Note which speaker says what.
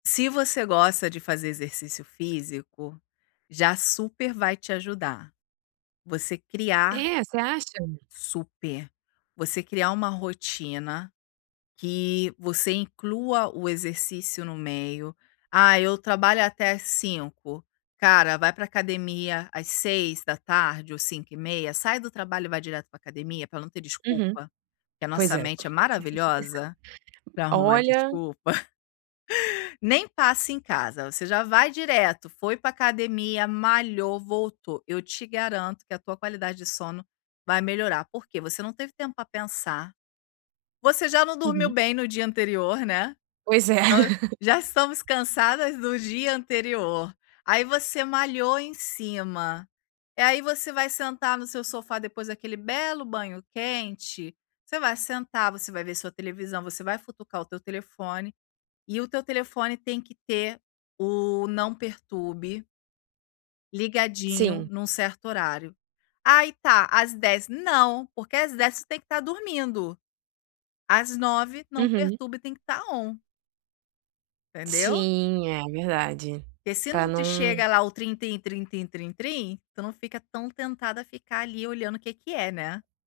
Speaker 1: Se você gosta de fazer exercício físico, já super vai te ajudar. Você criar
Speaker 2: É, você acha?
Speaker 1: Super. Você criar uma rotina, que você inclua o exercício no meio. Ah, eu trabalho até 5. Cara, vai pra academia às 18h ou 17h30. Sai do trabalho e vai direto pra academia, pra não ter
Speaker 2: Uhum.
Speaker 1: desculpa, porque a
Speaker 2: Pois
Speaker 1: nossa
Speaker 2: é.
Speaker 1: mente é maravilhosa pra arrumar
Speaker 2: Olha.
Speaker 1: desculpa. Nem passe em casa, você já vai direto. Foi pra academia, malhou, voltou. Eu te garanto que a tua qualidade de sono vai melhorar. Por quê? Você não teve tempo pra pensar. Você já não dormiu
Speaker 2: Uhum.
Speaker 1: bem no dia anterior, né.
Speaker 2: Pois é.
Speaker 1: Já estamos cansadas do dia anterior. Aí você malhou em cima e aí você vai sentar no seu sofá depois daquele belo banho quente. Você vai sentar, você vai ver sua televisão, você vai futucar o teu telefone e o teu telefone tem que ter o não perturbe ligadinho
Speaker 2: Sim.
Speaker 1: num certo horário. Aí tá. Às 10 não, porque às 10 você tem que estar dormindo. Às 9 o não
Speaker 2: Uhum.
Speaker 1: perturbe tem que estar on entendeu?
Speaker 2: Sim, é verdade.
Speaker 1: E se
Speaker 2: Pra
Speaker 1: não te chega
Speaker 2: não
Speaker 1: lá o trin trin trin trin trin, tu não fica tão tentada a ficar ali olhando o que que é, né?